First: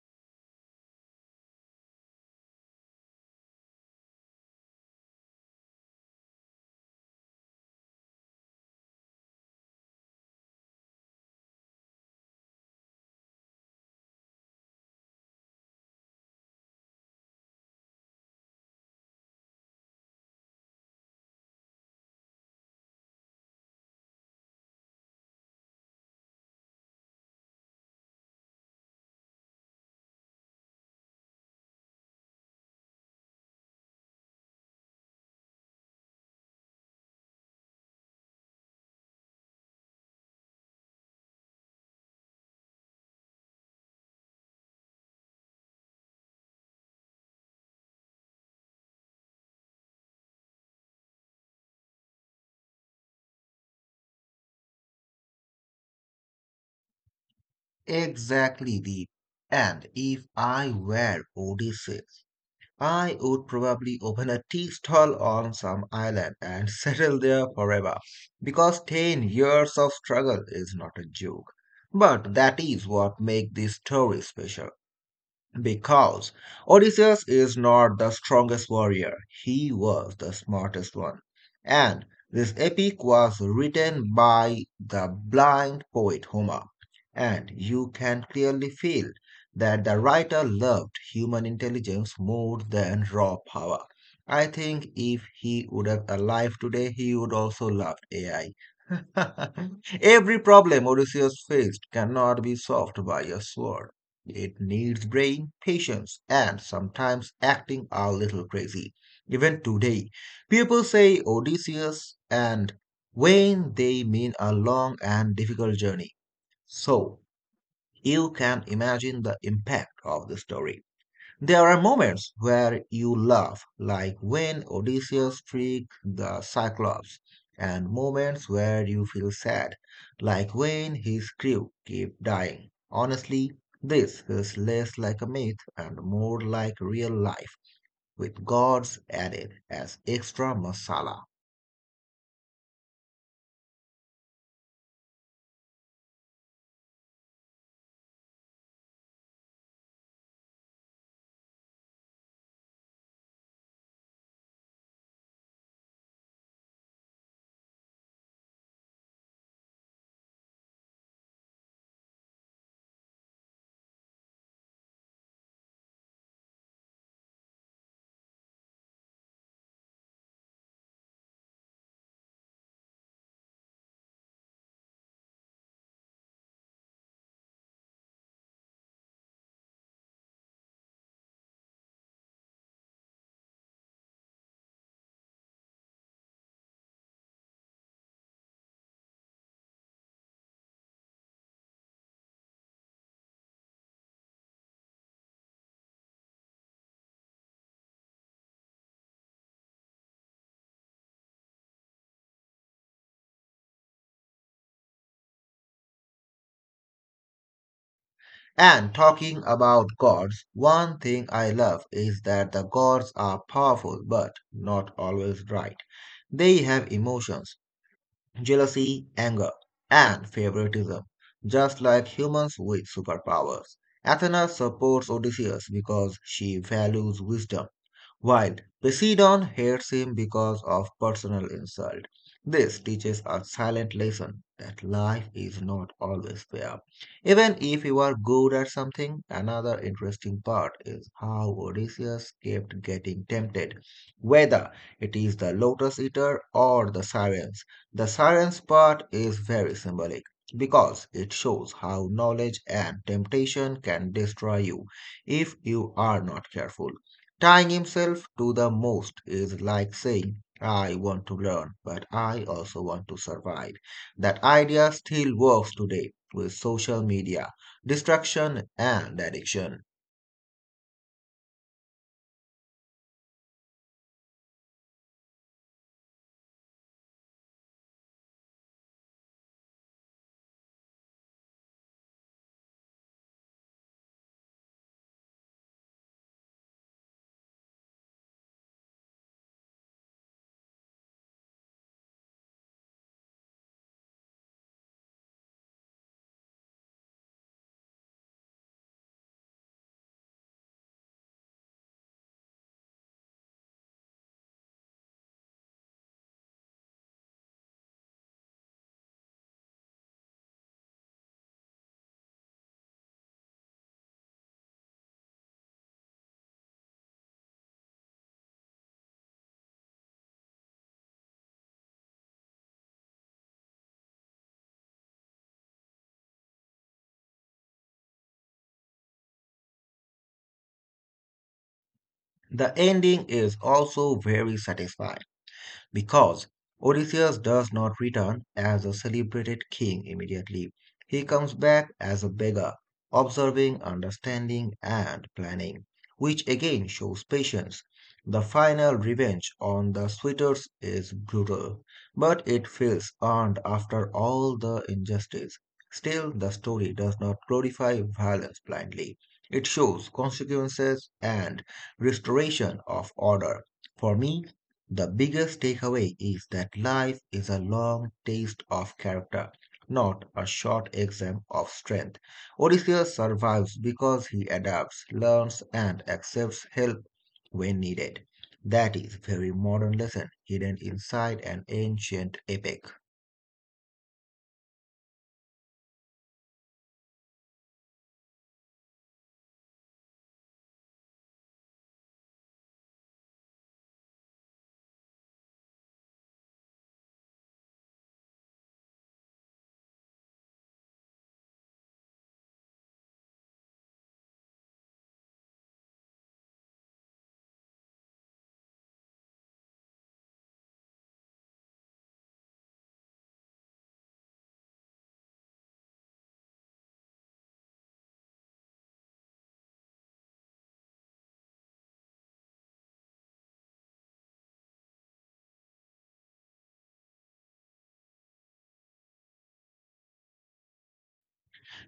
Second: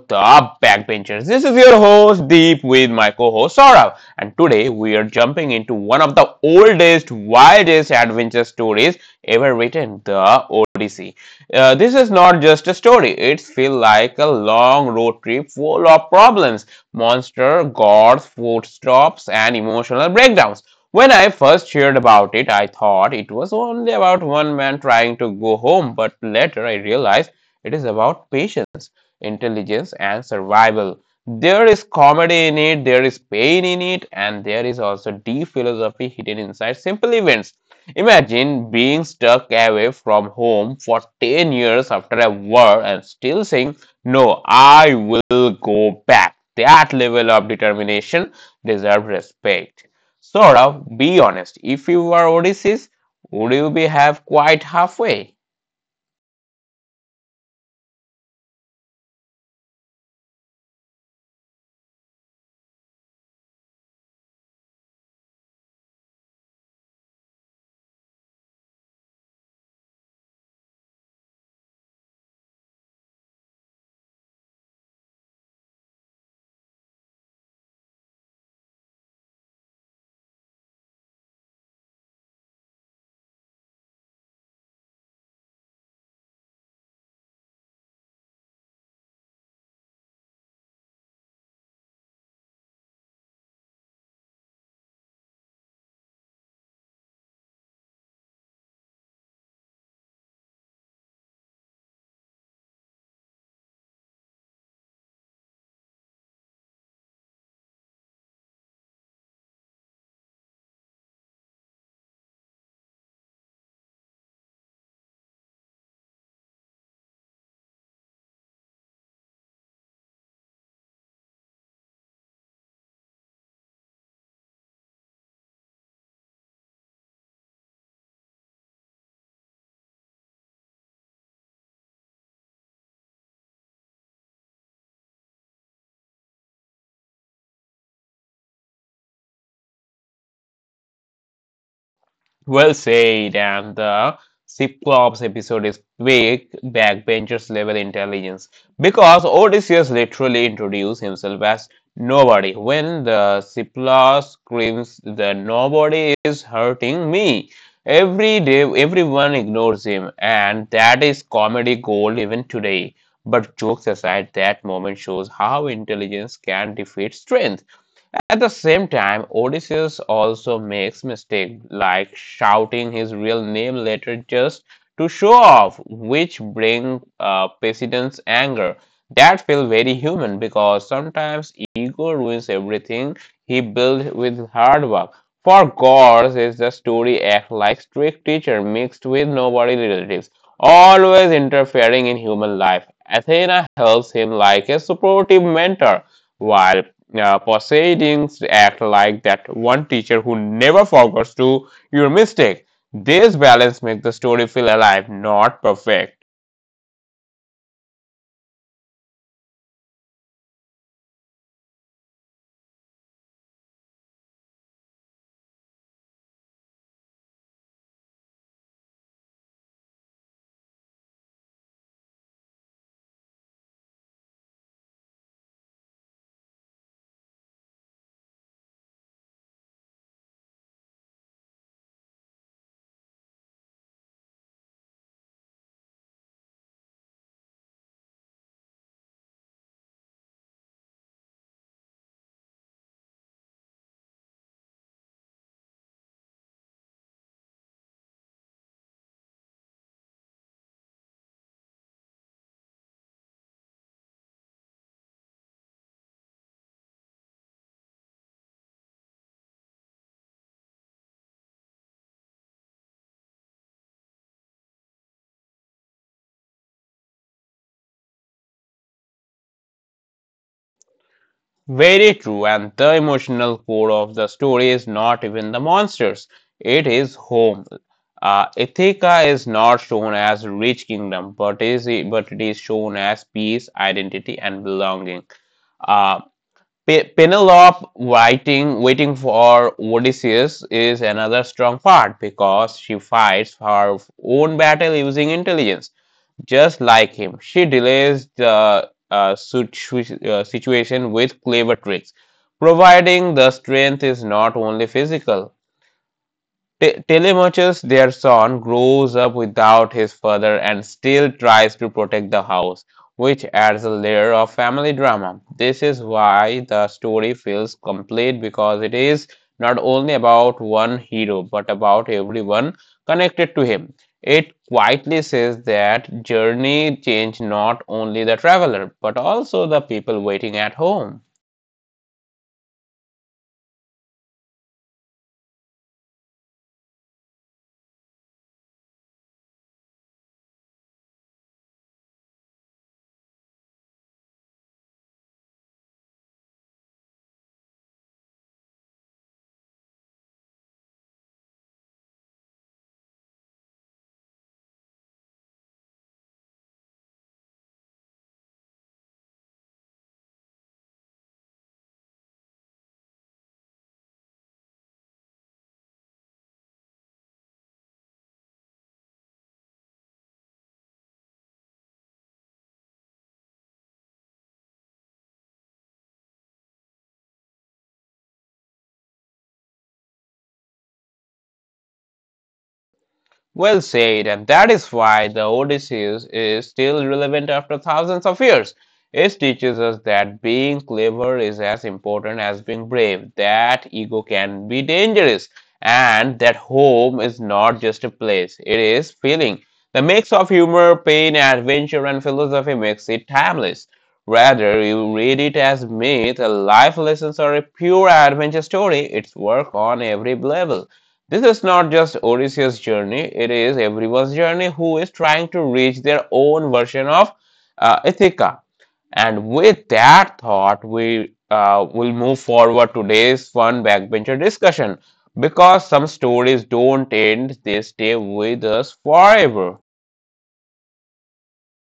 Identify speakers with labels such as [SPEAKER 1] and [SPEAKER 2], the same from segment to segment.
[SPEAKER 1] The Backbenchers. This is your host Deep with my co-host Saurav, and today we are jumping into one of the oldest, wildest adventure stories ever written, The Odyssey. This is not just a story; it feels like a long road trip full of problems, monster, gods, food stops, and emotional breakdowns. When I first heard about it, I thought it was only about one man trying to go home, but later I realized it is about patience intelligence, and survival. There is comedy in it, there is pain in it, and there is also deep philosophy hidden inside simple events. Imagine being stuck away from home for 10 years after a war and still saying, No, I will go back. That level of determination deserves respect. Sort of, be honest. If you were Odysseus, would you be have quite halfway?
[SPEAKER 2] Exactly, Deep. And if I were Odysseus, I would probably open a tea stall on some island and settle there forever. Because 10 years of struggle is not a joke. But that is what makes this story special. Because Odysseus is not the strongest warrior, he was the smartest one. And this epic was written by the blind poet Homer, and you can clearly feel that the writer loved human intelligence more than raw power. I think if he would have alive today, he would also love AI. Every problem Odysseus faced cannot be solved by a sword. It needs brain, patience, and sometimes acting a little crazy. Even today, people say Odysseus and when they mean a long and difficult journey. So, you can imagine the impact of the story. There are moments where you laugh, like when Odysseus tricked the Cyclops, and moments where you feel sad, like when his crew keep dying. Honestly, this is less like a myth and more like real life, with gods added as extra masala.
[SPEAKER 1] Well said, and the Cyclops episode is quick backbenchers level intelligence because Odysseus literally introduced himself as nobody. When the Cyclops screams, "The nobody is hurting me," every day everyone ignores him, and that is comedy gold even today. But jokes aside, that moment shows how intelligence can defeat strength. At the same time, Odysseus also makes mistakes like shouting his real name later just to show off, which bring Poseidon's anger. That feel very human because sometimes ego ruins everything he built with hard work. For gods, is the story act like strict teacher mixed with nobody relatives, always interfering in human life. Athena helps him like a supportive mentor. While proceedings act like that one teacher who never forgets to your mistake. This balance makes the story feel alive, not perfect.
[SPEAKER 2] And talking about gods, one thing I love is that the gods are powerful but not always right. They have emotions jealousy, anger, and favoritism, just like humans with superpowers. Athena supports Odysseus because she values wisdom, while Poseidon hates him because of personal insult, this teaches a silent lesson that life is not always fair. Even if you are good at something, another interesting part is how Odysseus kept getting tempted, whether it is the lotus eater or the sirens. The sirens part is very symbolic because it shows how knowledge and temptation can destroy you if you are not careful. Tying himself to the mast is like saying, I want to learn, but I also want to survive. That idea still works today with social media, distraction, and addiction.
[SPEAKER 1] Very true, and the emotional core of the story is not even the monsters. It is home. Ithaca is not shown as rich kingdom, but it is shown as peace, identity, and belonging. Uh, Penelope waiting for Odysseus is another strong part because she fights her own battle using intelligence, just like him. She delays the situation with clever tricks, providing the strength is not only physical Telemachus, their son, grows up without his father and still tries to protect the house, which adds a layer of family drama. This is why the story feels complete because it is not only about one hero but about everyone connected to him. It quietly says that journey changed not only the traveler but also the people waiting at home.
[SPEAKER 2] The ending is also very satisfying. Because Odysseus does not return as a celebrated king immediately, he comes back as a beggar, observing, understanding, and planning, which again shows patience. The final revenge on the suitors is brutal, but it feels earned after all the injustice. Still, the story does not glorify violence blindly. It shows consequences and restoration of order. For me, the biggest takeaway is that life is a long taste of character, not a short exam of strength. Odysseus survives because he adapts, learns, and accepts help when needed. That is very modern lesson hidden inside an ancient epic.
[SPEAKER 1] Well said, and that is why the Odysseus is still relevant after thousands of years. It teaches us that being clever is as important as being brave, that ego can be dangerous, and that home is not just a place, it is feeling. The mix of humor, pain, adventure, and philosophy makes it timeless. Rather, you read it as myth, a life lesson, or a pure adventure story, it's work on every level. This is not just Odysseus' journey, it is everyone's journey who is trying to reach their own version of Ithaca. And with that thought, we will move forward today's fun backbencher discussion because some stories don't end, they stay with us forever.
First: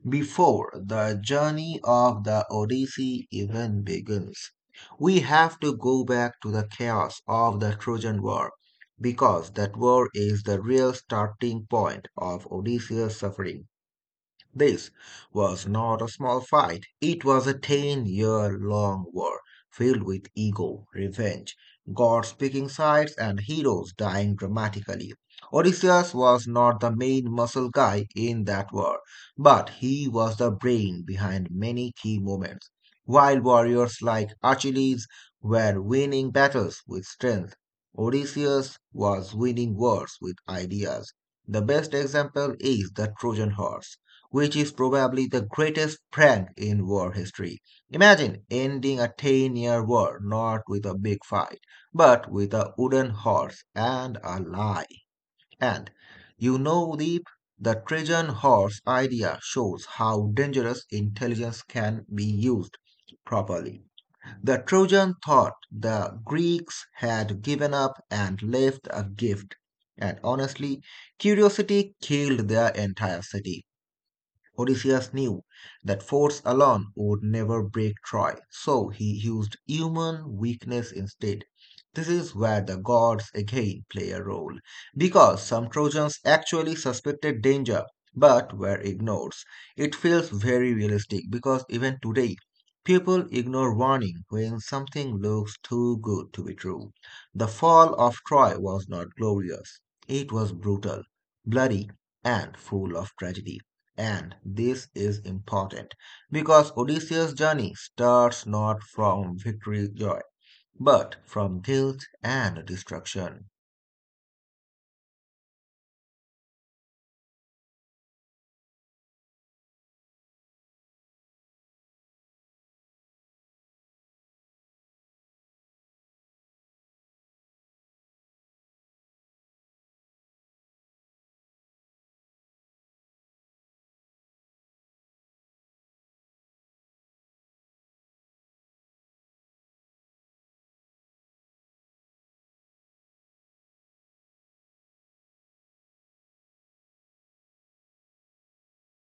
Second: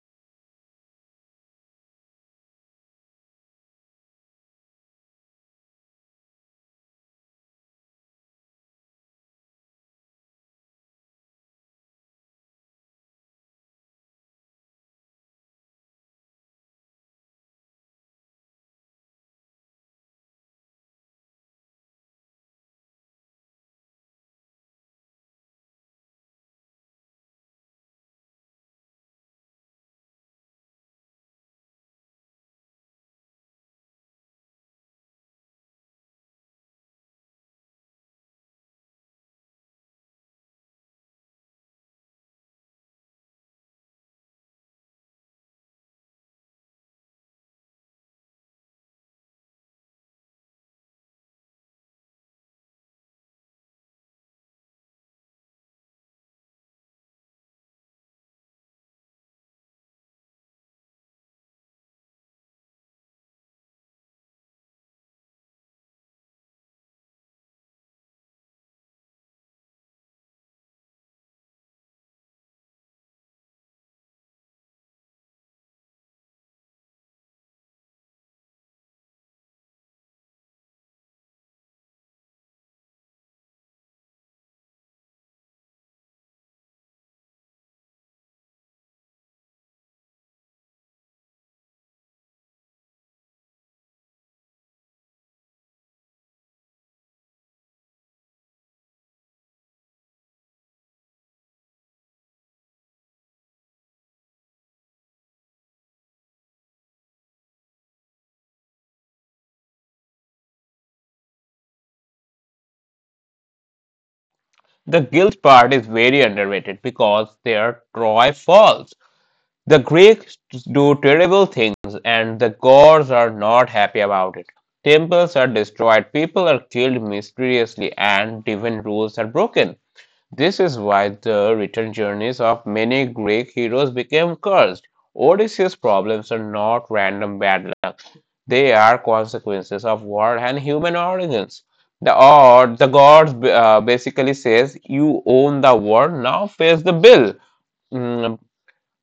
[SPEAKER 2] Before the journey of the Odyssey even begins, we have to go back to the chaos of the Trojan War, because that war is the real starting point of Odysseus' suffering. This was not a small fight. It was a 10 year long war filled with ego, revenge, gods picking sides, and heroes dying dramatically. Odysseus was not the main muscle guy in that war, but he was the brain behind many key moments. While warriors like Achilles were winning battles with strength, Odysseus was winning wars with ideas. The best example is the Trojan horse which is probably the greatest prank in war history. Imagine ending a 10-year war not with a big fight, but with a wooden horse and a lie. And you know, Deep, the Trojan horse idea shows how dangerous intelligence can be used properly. The Trojan thought the Greeks had given up and left a gift, and honestly, curiosity killed their entire city. Odysseus knew that force alone would never break Troy, so he used human weakness instead. This is where the gods again play a role, because some Trojans actually suspected danger but were ignored. It feels very realistic because even today, people ignore warning when something looks too good to be true. The fall of Troy was not glorious, it was brutal, bloody, and full of tragedy. And this is important because Odysseus' journey starts not from victory joy, but from guilt and destruction.
[SPEAKER 1] The guilt part is very underrated because their Troy falls. The Greeks do terrible things and the gods are not happy about it. Temples are destroyed, people are killed mysteriously, and divine rules are broken. This is why the return journeys of many Greek heroes became cursed. Odysseus' problems are not random bad luck. They are consequences of war and human origins. The gods basically says, you own the war, now face the bill. Mm,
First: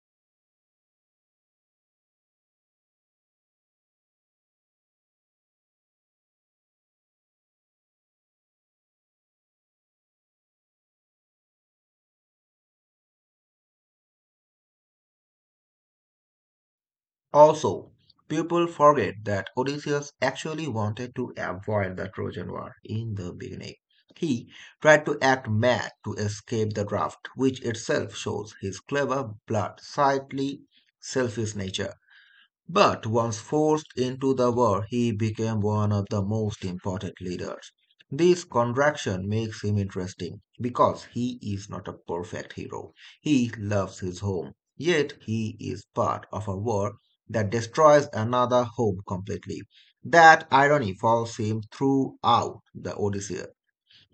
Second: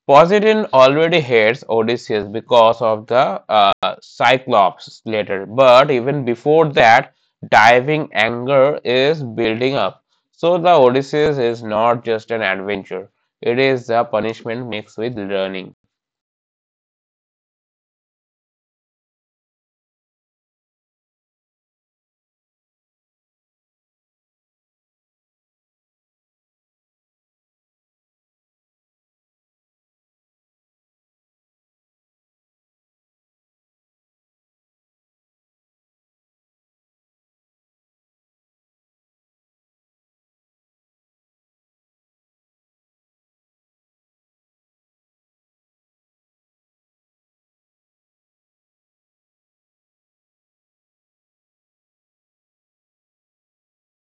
[SPEAKER 1] Poseidon already hates Odysseus because of the Cyclops later, but even before that, diving anger is building up. So the Odysseus is not just an adventure; it is the punishment mixed with learning.
[SPEAKER 2] Also, people forget that Odysseus actually wanted to avoid the Trojan War in the beginning. He tried to act mad to escape the draft, which itself shows his clever, blood-slightly selfish nature. But once forced into the war, he became one of the most important leaders. This contraction makes him interesting because he is not a perfect hero. He loves his home, yet he is part of a war that destroys another home completely. That irony follows him throughout the Odyssey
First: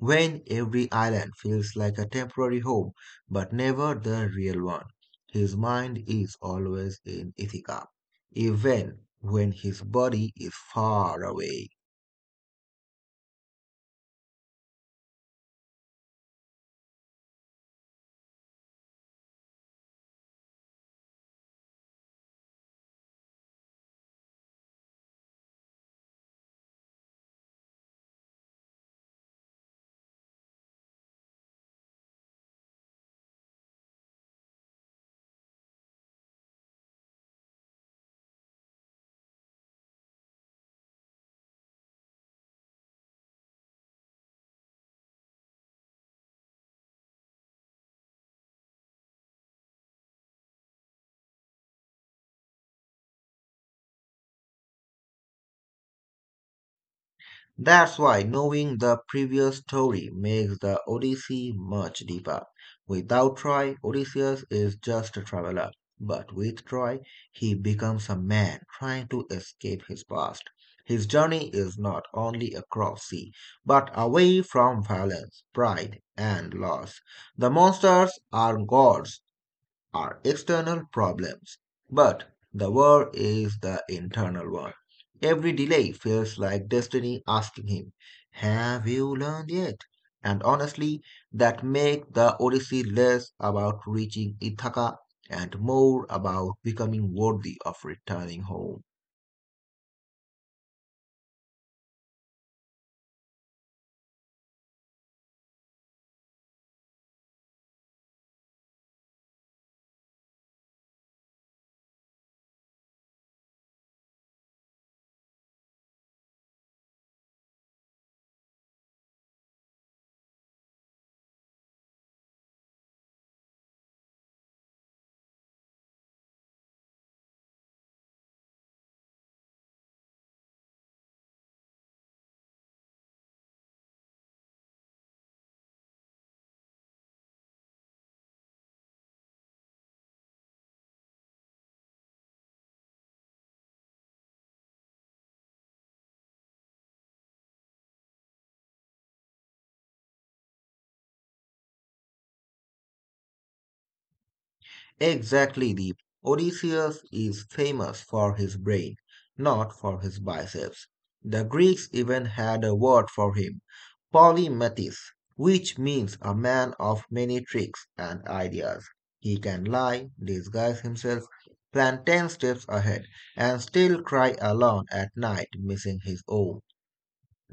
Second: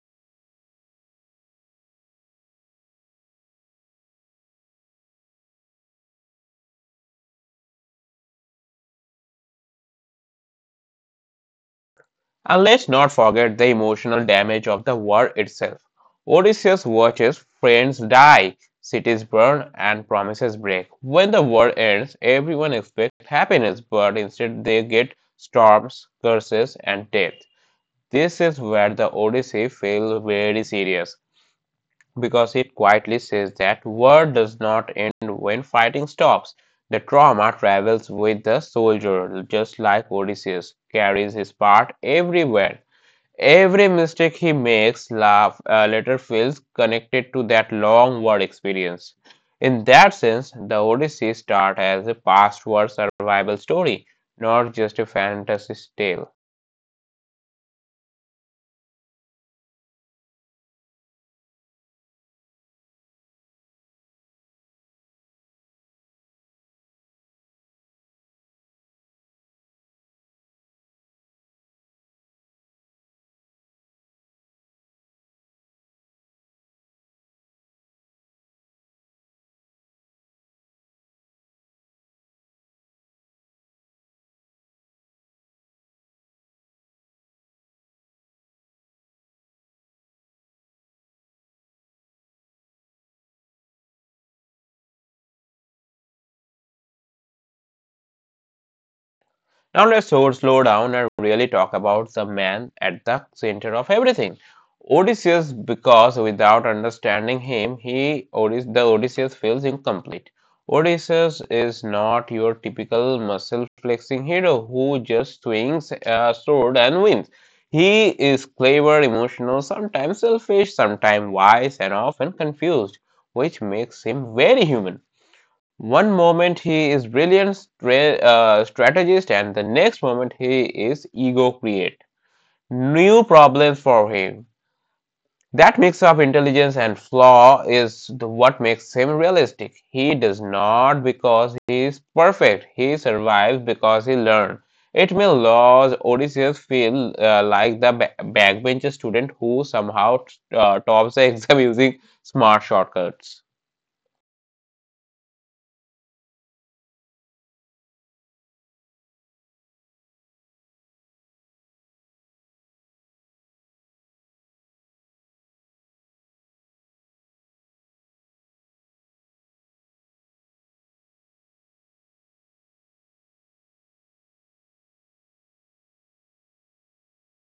[SPEAKER 2] when every island feels like a temporary home, but never the real one. His mind is always in Ithaca, even when his body is far away.
[SPEAKER 1] And let's not forget the emotional damage of the war itself. Odysseus watches friends die, cities burn, and promises break. When the war ends, everyone expects happiness, but instead they get storms, curses, and death. This is where the Odyssey feels very serious because it quietly says that war does not end when fighting stops. The trauma travels with the soldier, just like Odysseus carries his part everywhere. Every mistake he makes laugh, later feels connected to that long war experience. In that sense, the Odyssey starts as a past war survival story, not just a fantasy tale.
[SPEAKER 2] That's why knowing the previous story makes the Odyssey much deeper. Without Troy, Odysseus is just a traveler. But with Troy, he becomes a man trying to escape his past. His journey is not only across sea, but away from violence, pride, and loss. The monsters are gods are external problems, but the war is the internal one. Every delay feels like destiny asking him, have you learned yet? And honestly, that makes the Odyssey less about reaching Ithaca and more about becoming worthy of returning home.
[SPEAKER 1] Now let's slow, down and really talk about the man at the center of everything. Odysseus, because without understanding him, he the Odysseus feels incomplete. Odysseus is not your typical muscle flexing hero who just swings a sword and wins. He is clever, emotional, sometimes selfish, sometimes wise, and often confused, which makes him very human. One moment he is brilliant strategist, and the next moment he is ego create new problems for him. That mix of intelligence and flaw is what makes him realistic. He does not because he is perfect. He survives because he learned. It may laws Odysseus feel like the backbench student who somehow tops the exam using smart shortcuts.
[SPEAKER 2] Exactly, the Odysseus is famous for his brain, not for his biceps. The Greeks even had a word for him polymathist, which means a man of many tricks and ideas. He can lie, disguise himself, plan ten steps ahead, and still cry alone at night, missing his own.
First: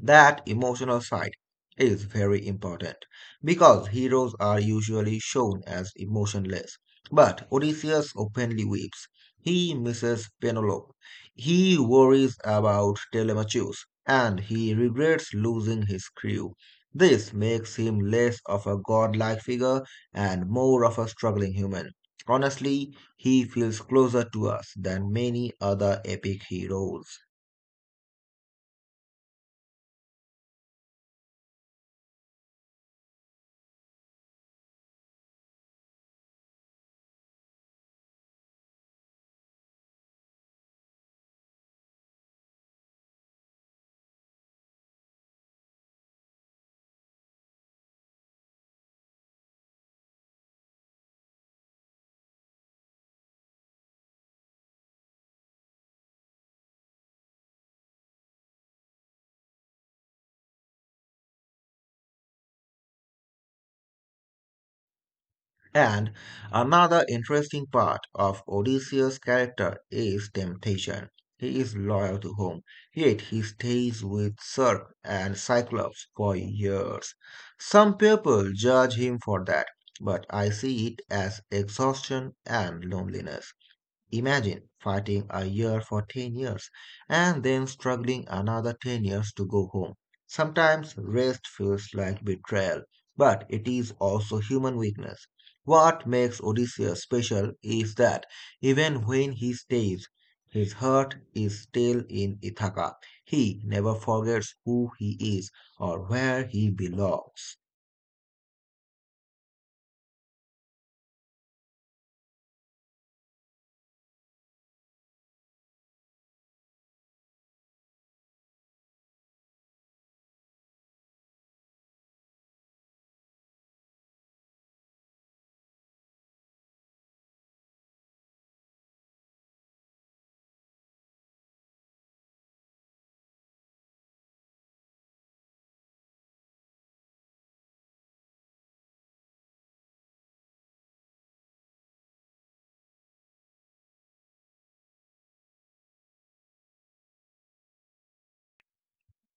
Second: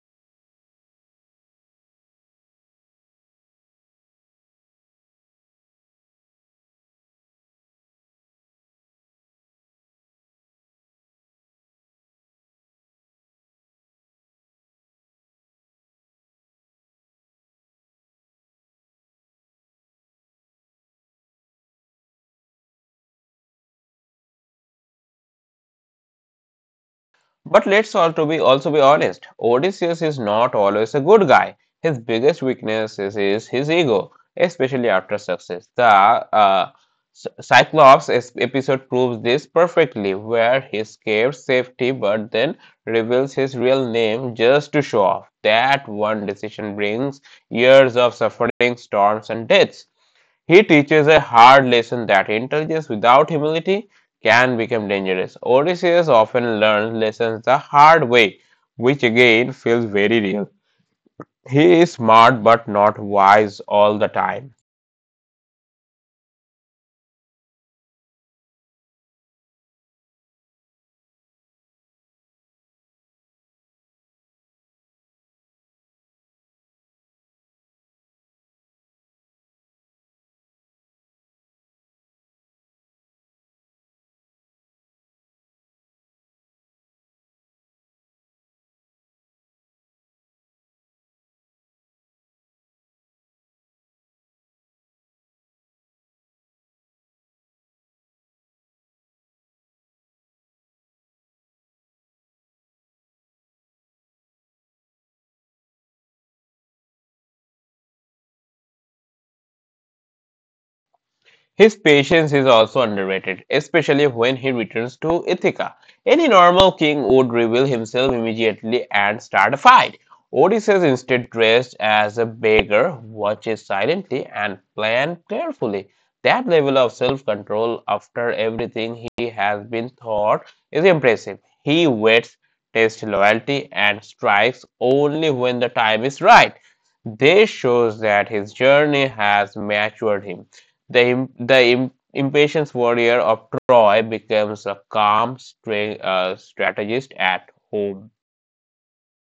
[SPEAKER 2] That emotional side is very important because heroes are usually shown as emotionless. But Odysseus openly weeps. He misses Penelope. He worries about Telemachus and he regrets losing his crew. This makes him less of a godlike figure and more of a struggling human. Honestly, he feels closer to us than many other epic heroes.
[SPEAKER 1] But let's also be honest, Odysseus is not always a good guy. His biggest weakness is his ego, especially after success. The Cyclops episode proves this perfectly, where he escapes safety but then reveals his real name just to show off. That one decision brings years of suffering, storms, and deaths. He teaches a hard lesson that intelligence without humility can become dangerous. Odysseus often learns lessons the hard way, which again feels very real. He is smart but not wise all the time.
[SPEAKER 2] And another interesting part of Odysseus' character is temptation. He is loyal to home, yet he stays with Circe and Cyclops for years. Some people judge him for that, but I see it as exhaustion and loneliness. Imagine fighting a year for 10 years and then struggling another 10 years to go home. Sometimes rest feels like betrayal, but it is also human weakness. What makes Odysseus special is that even when he stays, his heart is still in Ithaca. He never forgets who he is or where he belongs.
[SPEAKER 1] His patience is also underrated, especially when he returns to Ithaca. Any normal king would reveal himself immediately and start a fight. Odysseus, instead dressed as a beggar, watches silently and plans carefully. That level of self control after everything he has been taught is impressive. He waits, tests loyalty, and strikes only when the time is right. This shows that his journey has matured him. The impatient warrior of Troy becomes a calm strategist at home.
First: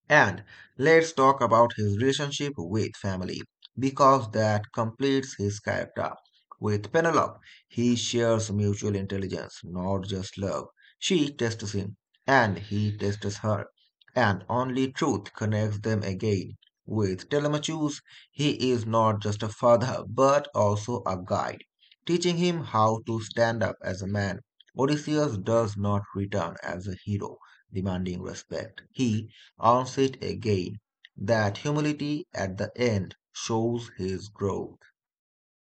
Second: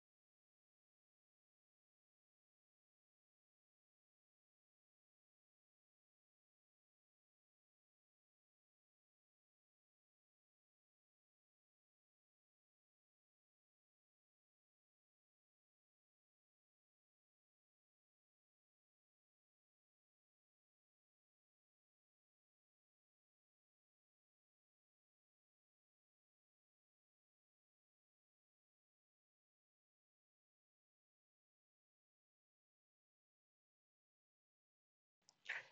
[SPEAKER 2] And let's talk about his relationship with family, because that completes his character. With Penelope, he shares mutual intelligence, not just love. She tests him, and he tests her, and only truth connects them again. With Telemachus, he is not just a father, but also a guide, teaching him how to stand up as a man. Odysseus does not return as a hero, demanding respect. He earns it again. That humility at the end shows his growth.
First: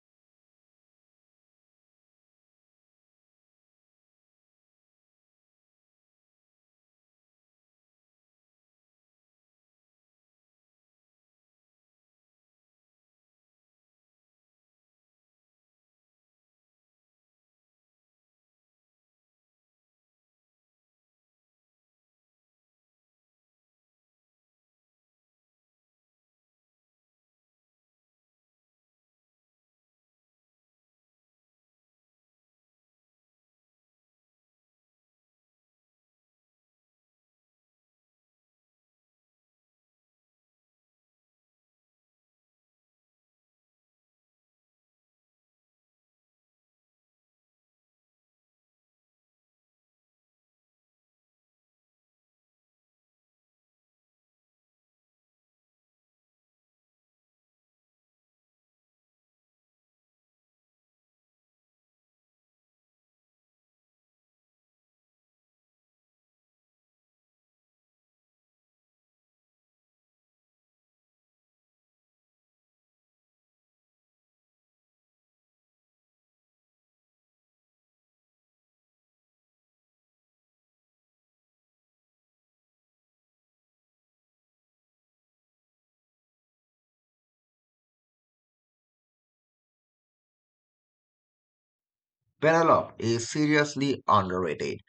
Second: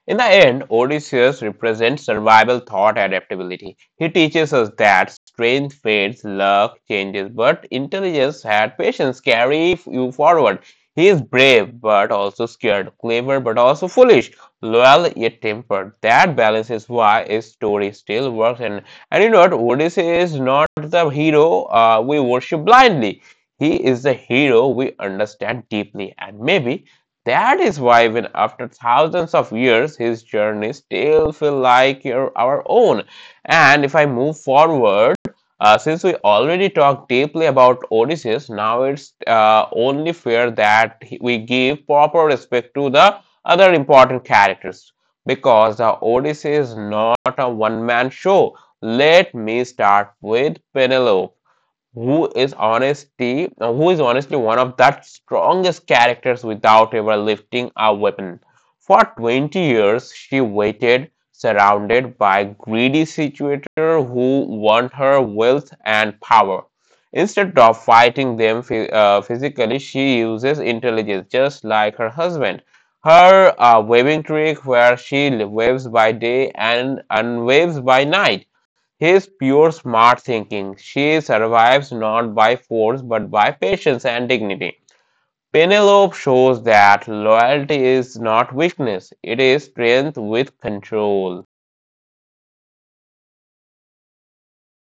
[SPEAKER 1] In the end, Odysseus represents survival thought adaptability. He teaches us that strength fades, luck changes, but intelligence and patience carry you forward. He is brave but also scared, clever but also foolish, loyal yet tempered. That balance is why his story still works. And you know what? Odysseus is not the hero we worship blindly. He is the hero we understand deeply, and maybe that is why when after thousands of years, his journey still feel like our own. And if I move forward, since we already talked deeply about Odysseus, now it's only fair that we give proper respect to the other important characters because the Odyssey is not a one-man show. Let me start with Penelope who is honestly one of the strongest characters without ever lifting a weapon for 20 years she waited surrounded by greedy situator who want her wealth and power instead of fighting them physically she uses intelligence just like her husband her waving trick where she waves by day and unwaves by night his pure smart thinking. She survives not by force but by patience and dignity. Penelope shows that loyalty is not weakness, it is strength with control.
[SPEAKER 2] Penelope is seriously underrated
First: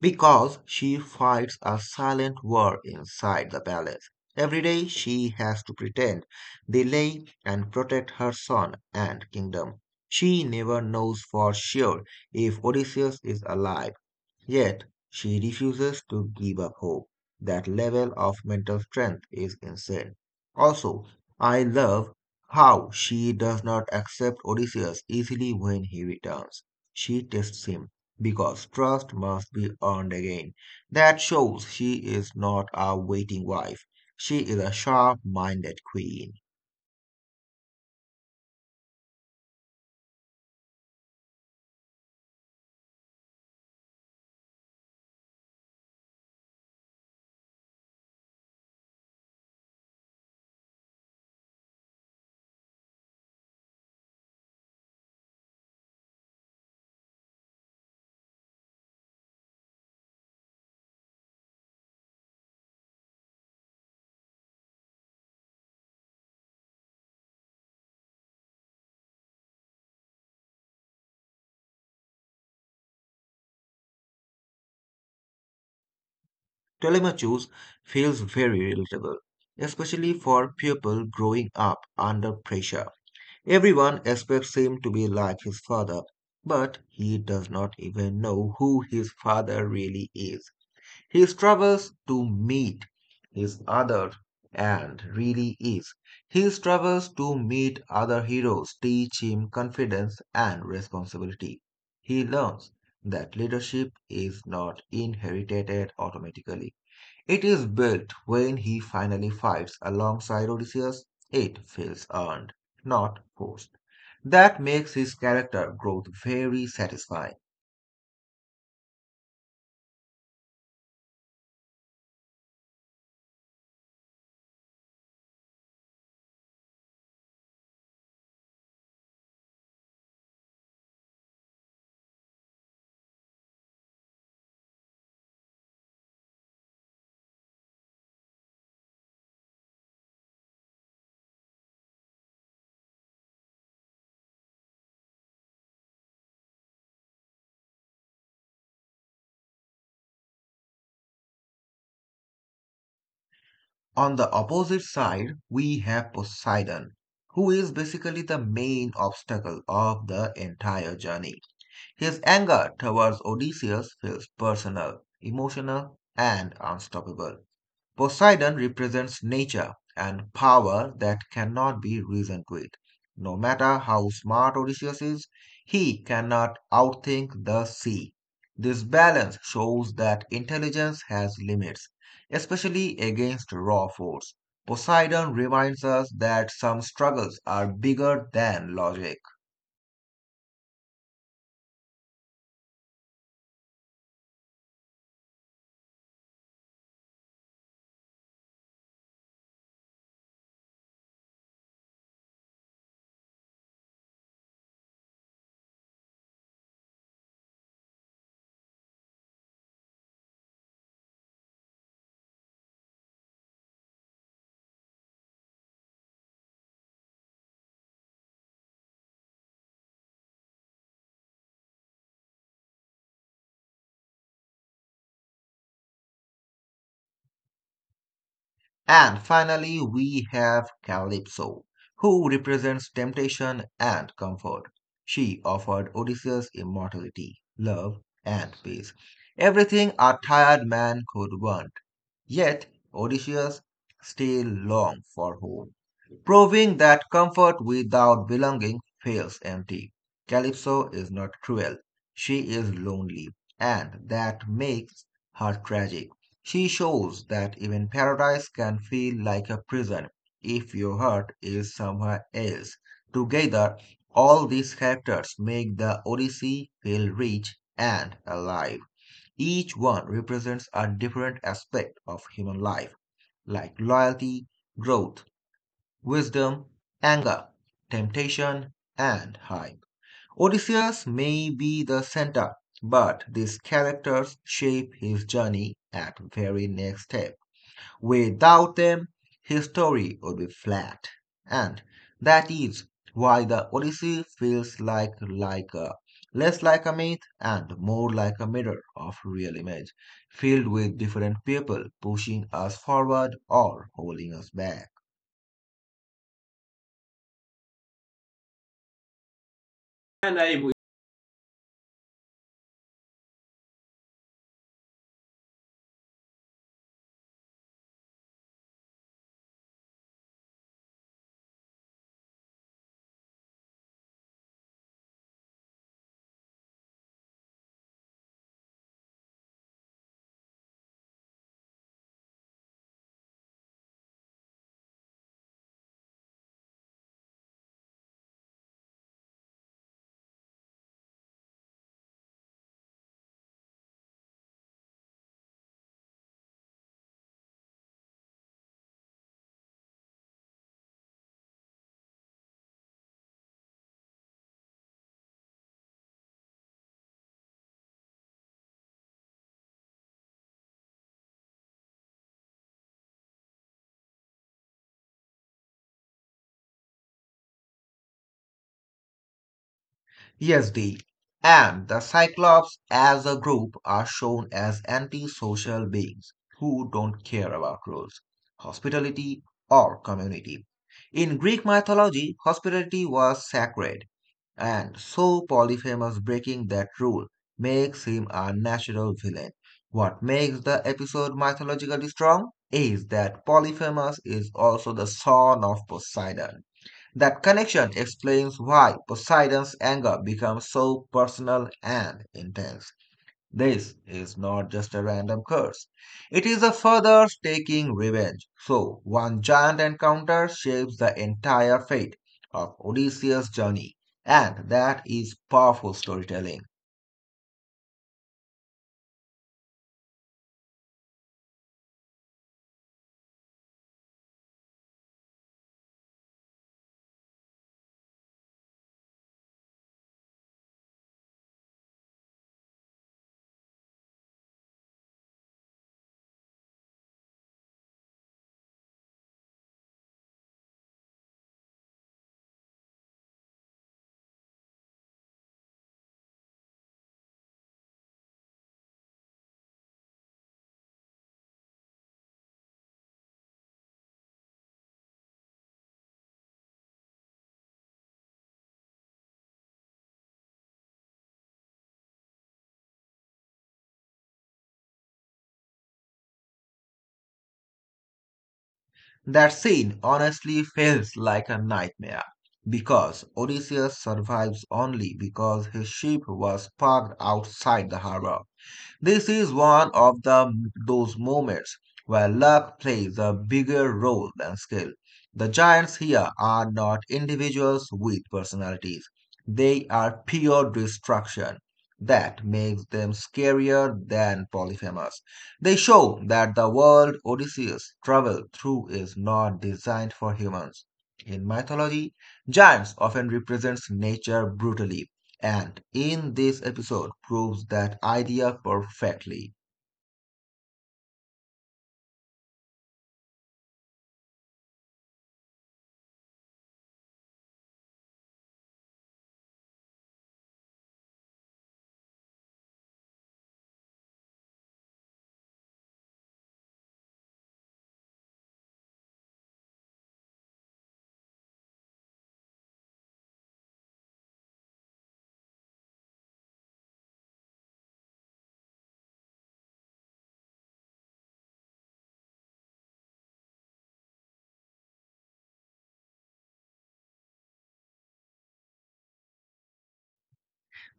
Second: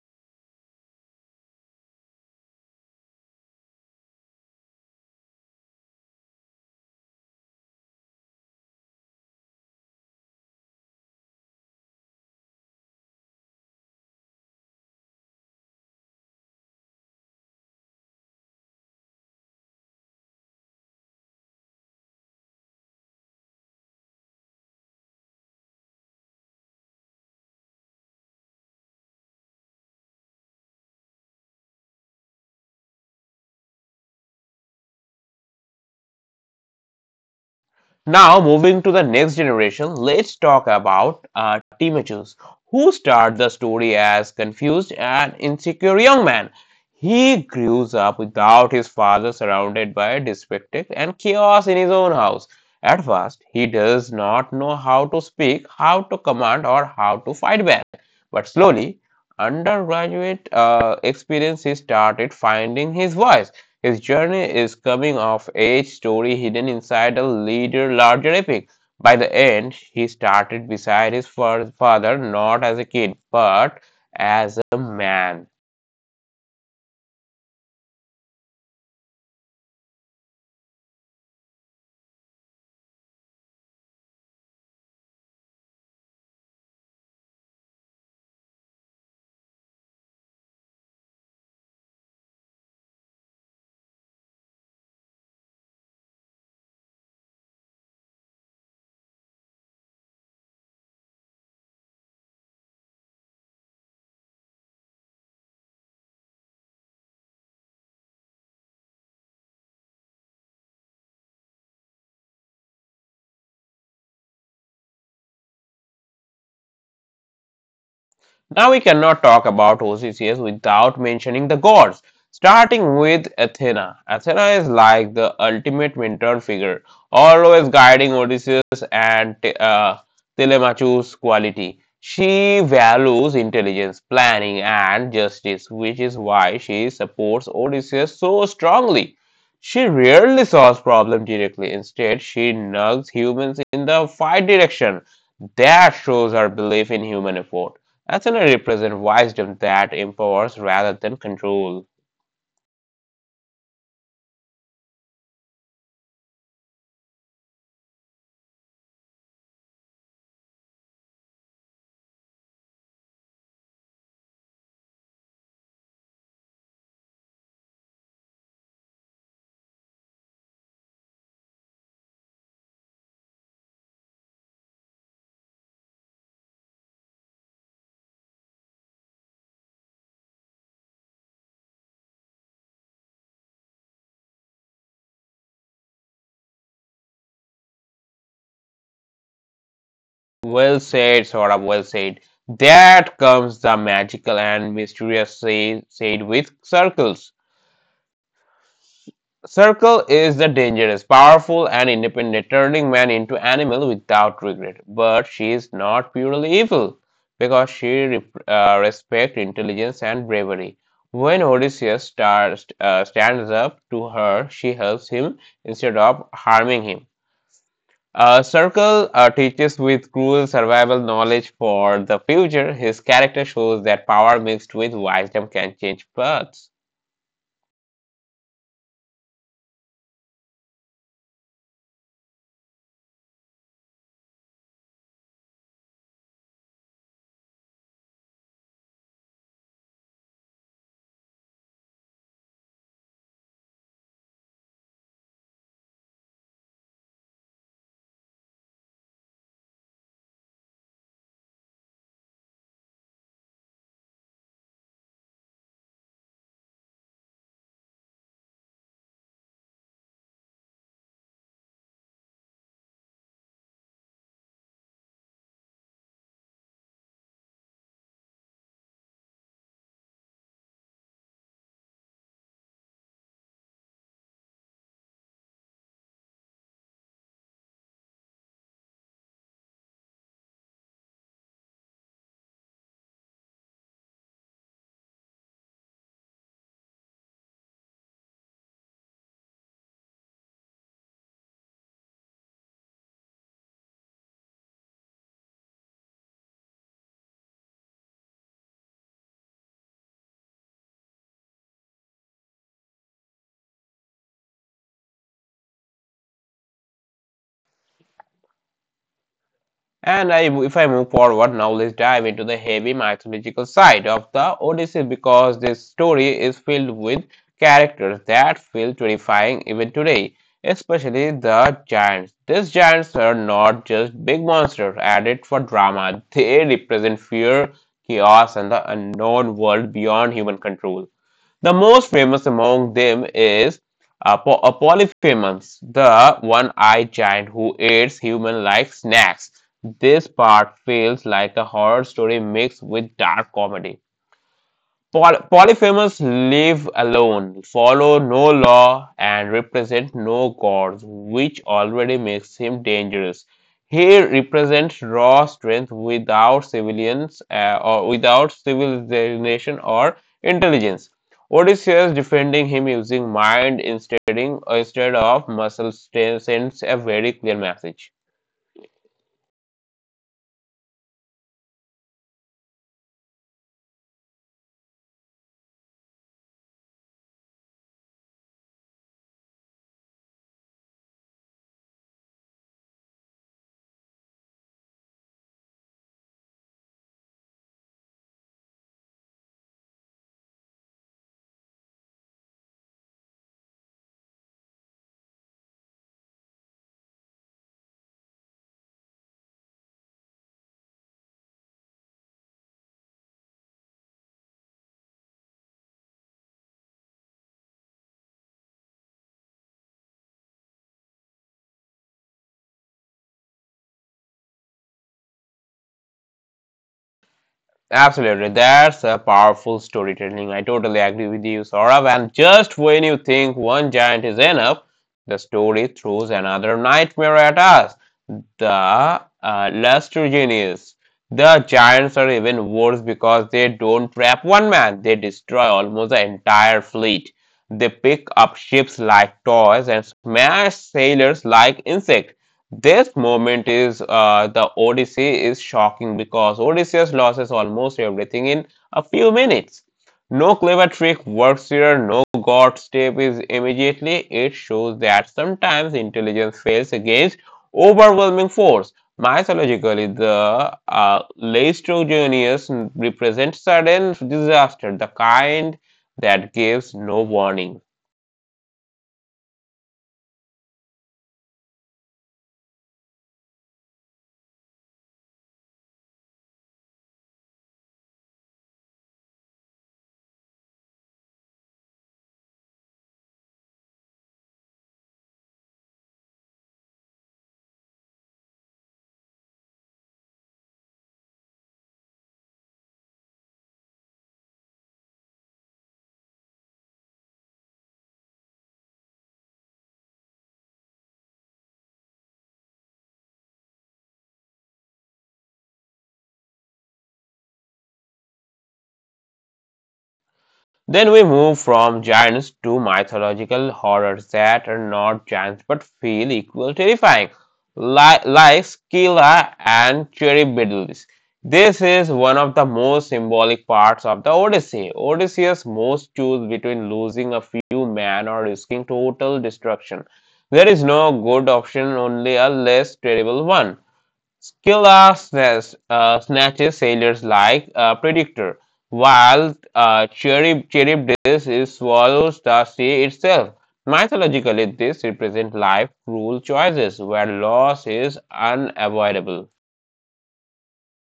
[SPEAKER 2] because she fights a silent war inside the palace. Every day she has to pretend, delay, and protect her son and kingdom. She never knows for sure if Odysseus is alive. Yet she refuses to give up hope. That level of mental strength is insane. Also, I love how she does not accept Odysseus easily when he returns. She tests him because trust must be earned again. That shows she is not a waiting wife. She is a sharp-minded queen.
[SPEAKER 1] Now, moving to the next generation, let's talk about Timotheus, who started the story as confused and insecure young man. He grew up without his father, surrounded by dyspraxia and chaos in his own house. At first, he does not know how to speak, how to command, or how to fight back. But slowly, undergraduate experience, he started finding his voice. His journey is coming-of-age story hidden inside a leader larger epic. By the end, he started beside his father not as a kid, but as a man.
[SPEAKER 2] Telemachus feels very relatable, especially for people growing up under pressure. Everyone expects him to be like his father, but he does not even know who his father really is. He struggles to meet his other and really is. He struggles to meet other heroes, teach him confidence and responsibility. He learns that leadership is not inherited automatically. It is built when he finally fights alongside Odysseus. It feels earned, not forced. That makes his character growth very satisfying.
[SPEAKER 1] Now we cannot talk about Odysseus without mentioning the gods, starting with Athena. Athena is like the ultimate mentor figure, always guiding Odysseus and Telemachus' quality. She values intelligence, planning, and justice, which is why she supports Odysseus so strongly. She rarely solves problems directly. Instead, she nugs humans in the right direction. That shows her belief in human effort actually represent wisdom that empowers rather than control.
[SPEAKER 2] On the opposite side, we have Poseidon, who is basically the main obstacle of the entire journey. His anger towards Odysseus feels personal, emotional, and unstoppable. Poseidon represents nature and power that cannot be reasoned with. No matter how smart Odysseus is, he cannot outthink the sea. This balance shows that intelligence has limits, especially against raw force. Poseidon reminds us that some struggles are bigger than logic.
[SPEAKER 1] Well said, Saurabh, well said. That comes the magical and mysterious said with circles. Circle is the dangerous, powerful, and independent, turning man into animal without regret. But she is not purely evil, because she respects intelligence and bravery. When Odysseus stands up to her, she helps him instead of harming him. Circle teaches with cruel survival knowledge for the future. His character shows that power mixed with wisdom can change paths.
[SPEAKER 2] And finally, we have Calypso, who represents temptation and comfort. She offered Odysseus immortality, love, and peace. Everything a tired man could want. Yet Odysseus still longed for home, proving that comfort without belonging feels empty. Calypso is not cruel, she is lonely, and that makes her tragic. She shows that even paradise can feel like a prison if your heart is somewhere else. Together, all these characters make the Odyssey feel rich and alive. Each one represents a different aspect of human life, like loyalty, growth, wisdom, anger, temptation, and hype. Odysseus may be the center, but these characters shape his journey at the very next step. Without them, his story would be flat. And that is why the Odyssey feels like a less like a myth and more like a mirror of real image, filled with different people pushing us forward or holding us back.
[SPEAKER 1] And
[SPEAKER 2] And
[SPEAKER 1] I,
[SPEAKER 2] I.
[SPEAKER 1] if I move forward, now let's dive into the heavy mythological side of the Odyssey, because this story is filled with characters that feel terrifying even today, especially the giants. These giants are not just big monsters added for drama, they represent fear, chaos, and the unknown world beyond human control. The most famous among them is Apolyphemus, the one-eyed giant who eats human-like snacks. This part feels like a horror story mixed with dark comedy. Polyphemous live alone, follow no law, and represent no gods, which already makes him dangerous. He represents raw strength without civilians, or without civilization or intelligence. Odysseus defending him using mind instead of muscle sends a very clear message.
[SPEAKER 2] Yes, D. And the Cyclops as a group are shown as antisocial beings who don't care about rules, hospitality, or community. In Greek mythology, hospitality was sacred, and so Polyphemus breaking that rule makes him a natural villain. What makes the episode mythologically strong is that Polyphemus is also the son of Poseidon. That connection explains why Poseidon's anger becomes so personal and intense. This is not just a random curse. It is a further taking revenge. So, one giant encounter shapes the entire fate of Odysseus' journey, and that is powerful storytelling.
[SPEAKER 1] Absolutely, that's a powerful storytelling. I totally agree with you, Saurabh. And just when you think one giant is enough, the story throws another nightmare at us. The Luster Genius. The giants are even worse because they don't trap one man, they destroy almost the entire fleet. They pick up ships like toys and smash sailors like insects. This moment is, the Odyssey is shocking because Odysseus loses almost everything in a few minutes. No clever trick works here, no god step is immediately. It shows that sometimes intelligence fails against overwhelming force. Mythologically, the Laestrogenius represents sudden disaster, the kind that gives no warning.
[SPEAKER 2] That scene honestly feels like a nightmare because Odysseus survives only because his ship was parked outside the harbor. This is one of the those moments where luck plays a bigger role than skill. The giants here are not individuals with personalities. They are pure destruction. That makes them scarier than Polyphemus. They show that the world Odysseus traveled through is not designed for humans. In mythology, giants often represent nature brutally, and in this episode proves that idea perfectly.
[SPEAKER 1] Then we move from giants to mythological horrors that are not giants but feel equally terrifying, like Scylla and Charybdis. This is one of the most symbolic parts of the Odyssey. Odysseus must choose between losing a few men or risking total destruction. There is no good option, only a less terrible one. Scylla snatches sailors like a predictor, while Charybdis is swallows the sea itself. Mythologically, this represents life cruel choices where loss is unavoidable.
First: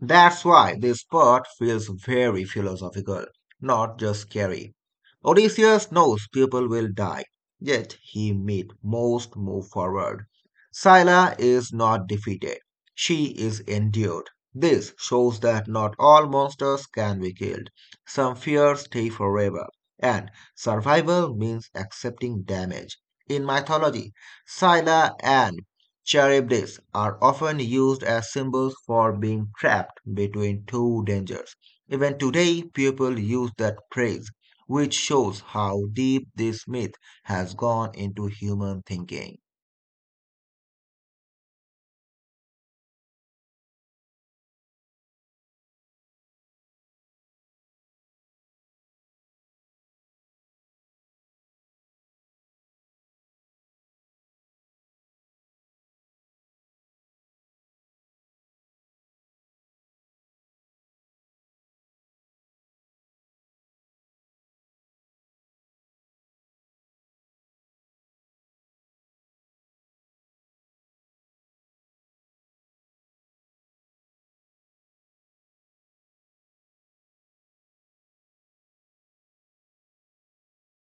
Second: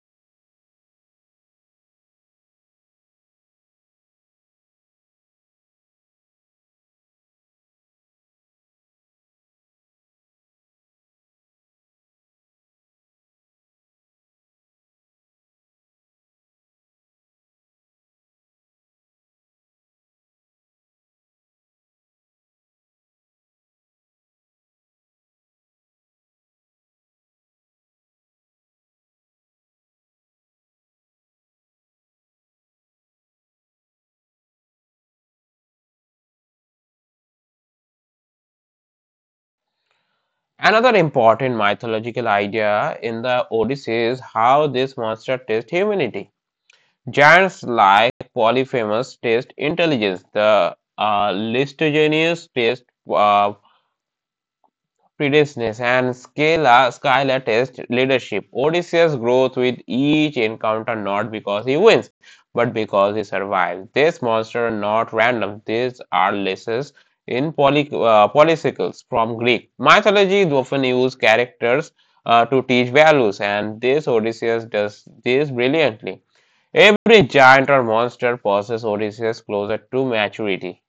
[SPEAKER 2] That's why this part feels very philosophical, not just scary. Odysseus knows people will die, yet he made most move forward. Scylla is not defeated, she is endured. This shows that not all monsters can be killed. Some fears stay forever, and survival means accepting damage. In mythology, Scylla and Cherubics are often used as symbols for being trapped between two dangers. Even today, people use that phrase, which shows how deep this myth has gone into human thinking.
[SPEAKER 1] Another important mythological idea in the Odyssey is how this monster tastes humanity. Giants like Polyphemus taste intelligence, the Listigenius taste uh, predaceness, and Skylar test leadership. Odysseus grows with each encounter not because he wins, but because he survives. These monsters are not random. These are lessons in polysycles from Greek mythology. They often use characters to teach values, and this Odysseus does this brilliantly. Every giant or monster passes Odysseus closer to maturity.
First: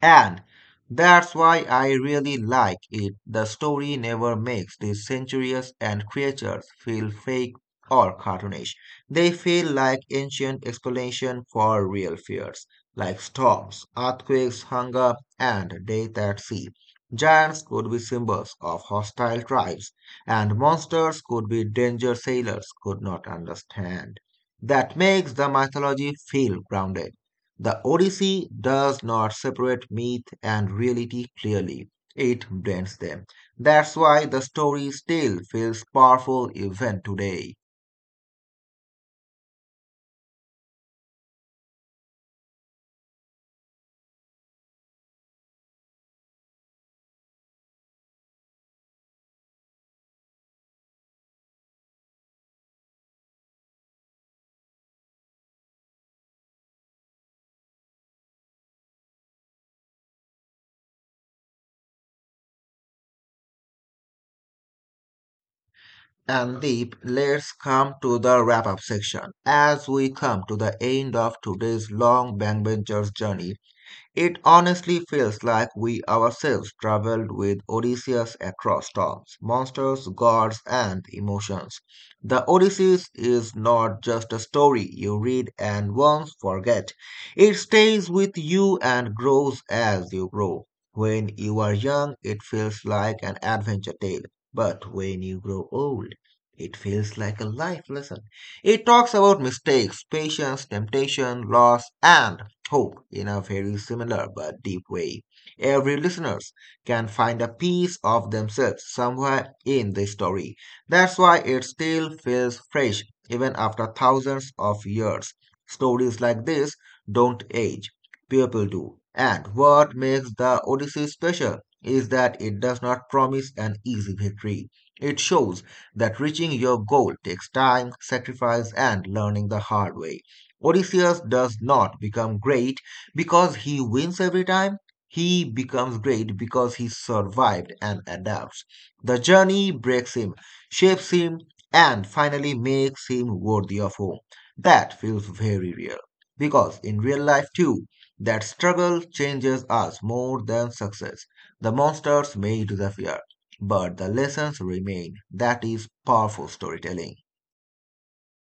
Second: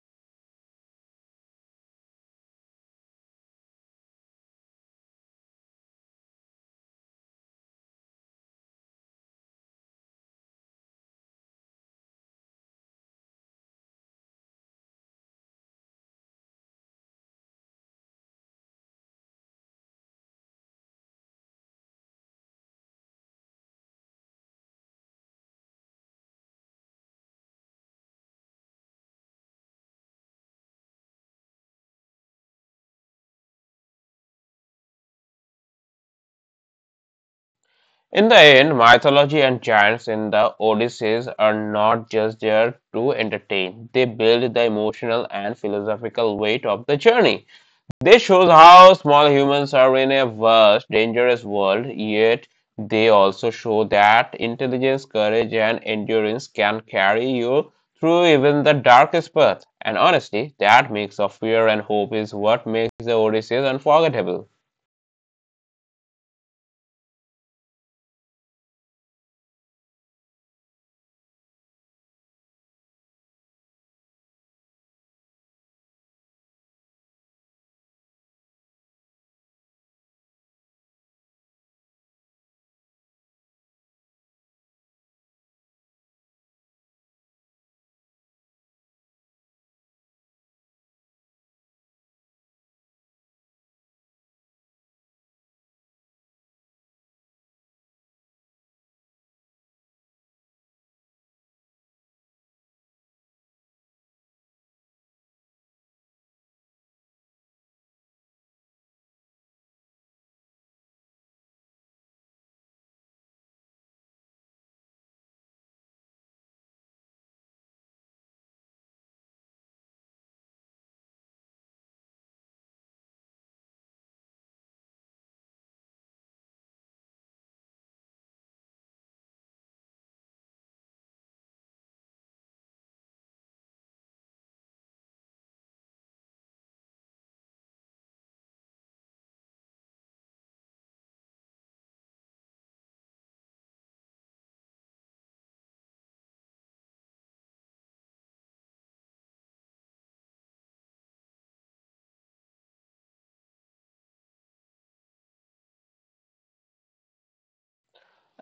[SPEAKER 2] And that's why I really like it. The story never makes these centuries and creatures feel fake or cartoonish. They feel like ancient explanation for real fears, like storms, earthquakes, hunger, and death at sea. Giants could be symbols of hostile tribes, and monsters could be danger sailors could not understand. That makes the mythology feel grounded. The Odyssey does not separate myth and reality clearly, it blends them. That's why the story still feels powerful even today.
[SPEAKER 1] In the end, mythology and giants in the Odysseys are not just there to entertain. They build the emotional and philosophical weight of the journey. This shows how small humans are in a vast, dangerous world, yet they also show that intelligence, courage, and endurance can carry you through even the darkest path. And honestly, that mix of fear and hope is what makes the Odysseys unforgettable.
[SPEAKER 2] And Deep, let's come to the wrap up section. As we come to the end of today's long backbencher's journey, it honestly feels like we ourselves traveled with Odysseus across storms, monsters, gods, and emotions. The Odyssey is not just a story you read and once forget. It stays with you and grows as you grow. When you are young, it feels like an adventure tale, but when you grow old, it feels like a life lesson. It talks about mistakes, patience, temptation, loss, and hope in a very similar but deep way. Every listeners can find a piece of themselves somewhere in the story. That's why it still feels fresh even after thousands of years. Stories like this don't age, people do. And what makes the Odyssey special is that it does not promise an easy victory. It shows that reaching your goal takes time, sacrifice, and learning the hard way. Odysseus does not become great because he wins every time. He becomes great because he survived and adapts. The journey breaks him, shapes him, and finally makes him worthy of home. That feels very real. Because in real life, too, that struggle changes us more than success. The monsters may disappear, but the lessons remain. That is powerful storytelling.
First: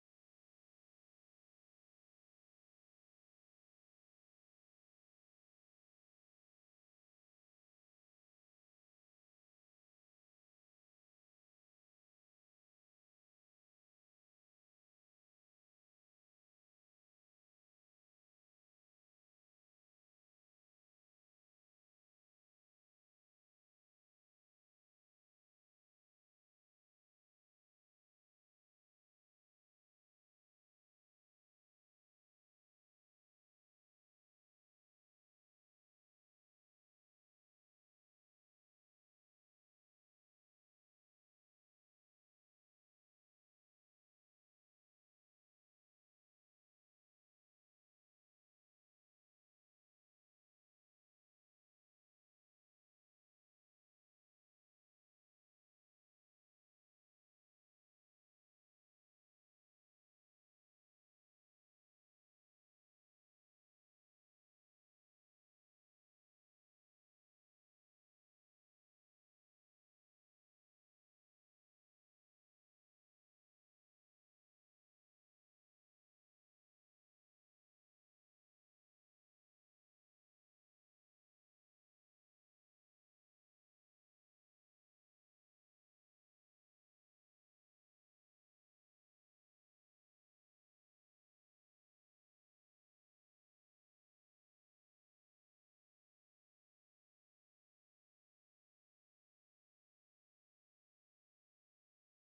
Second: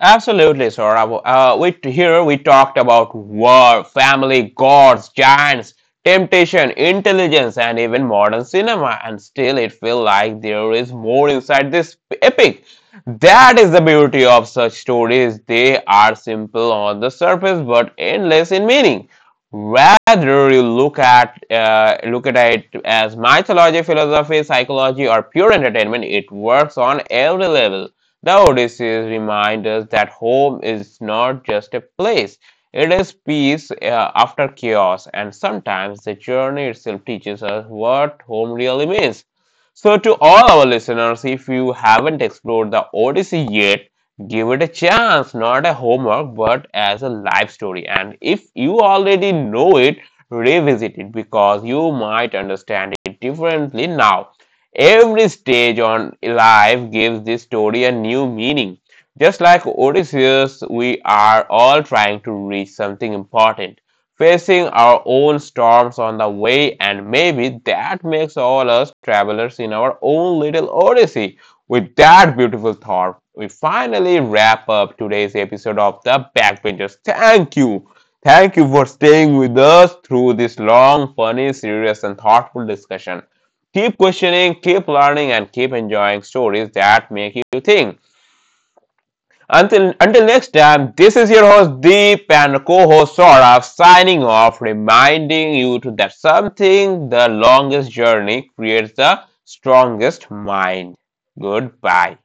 [SPEAKER 1] Absolutely, Saurabh. We talked about war, family, gods, giants, temptation, intelligence, and even modern cinema. And still, it feels like there is more inside this epic. That is the beauty of such stories. They are simple on the surface, but endless in meaning. Whether you look at it as mythology, philosophy, psychology, or pure entertainment, it works on every level. The Odysseus reminds us that home is not just a place, it is peace after chaos, and sometimes the journey itself teaches us what home really means. So, to all our listeners, if you haven't explored the Odyssey yet, give it a chance, not a homework, but as a life story. And if you already know it, revisit it because you might understand it differently now. Every stage on life gives this story a new meaning. Just like Odysseus, we are all trying to reach something important, facing our own storms on the way, and maybe that makes all us travelers in our own little odyssey. With that beautiful thought, we finally wrap up today's episode of The Backbenchers. Thank you. Thank you for staying with us through this long, funny, serious, and thoughtful discussion. Keep questioning, keep learning, and keep enjoying stories that make you think. Until next time, this is your host Deep and co-host Saurabh signing off, reminding you to that something the longest journey creates the strongest mind. Goodbye.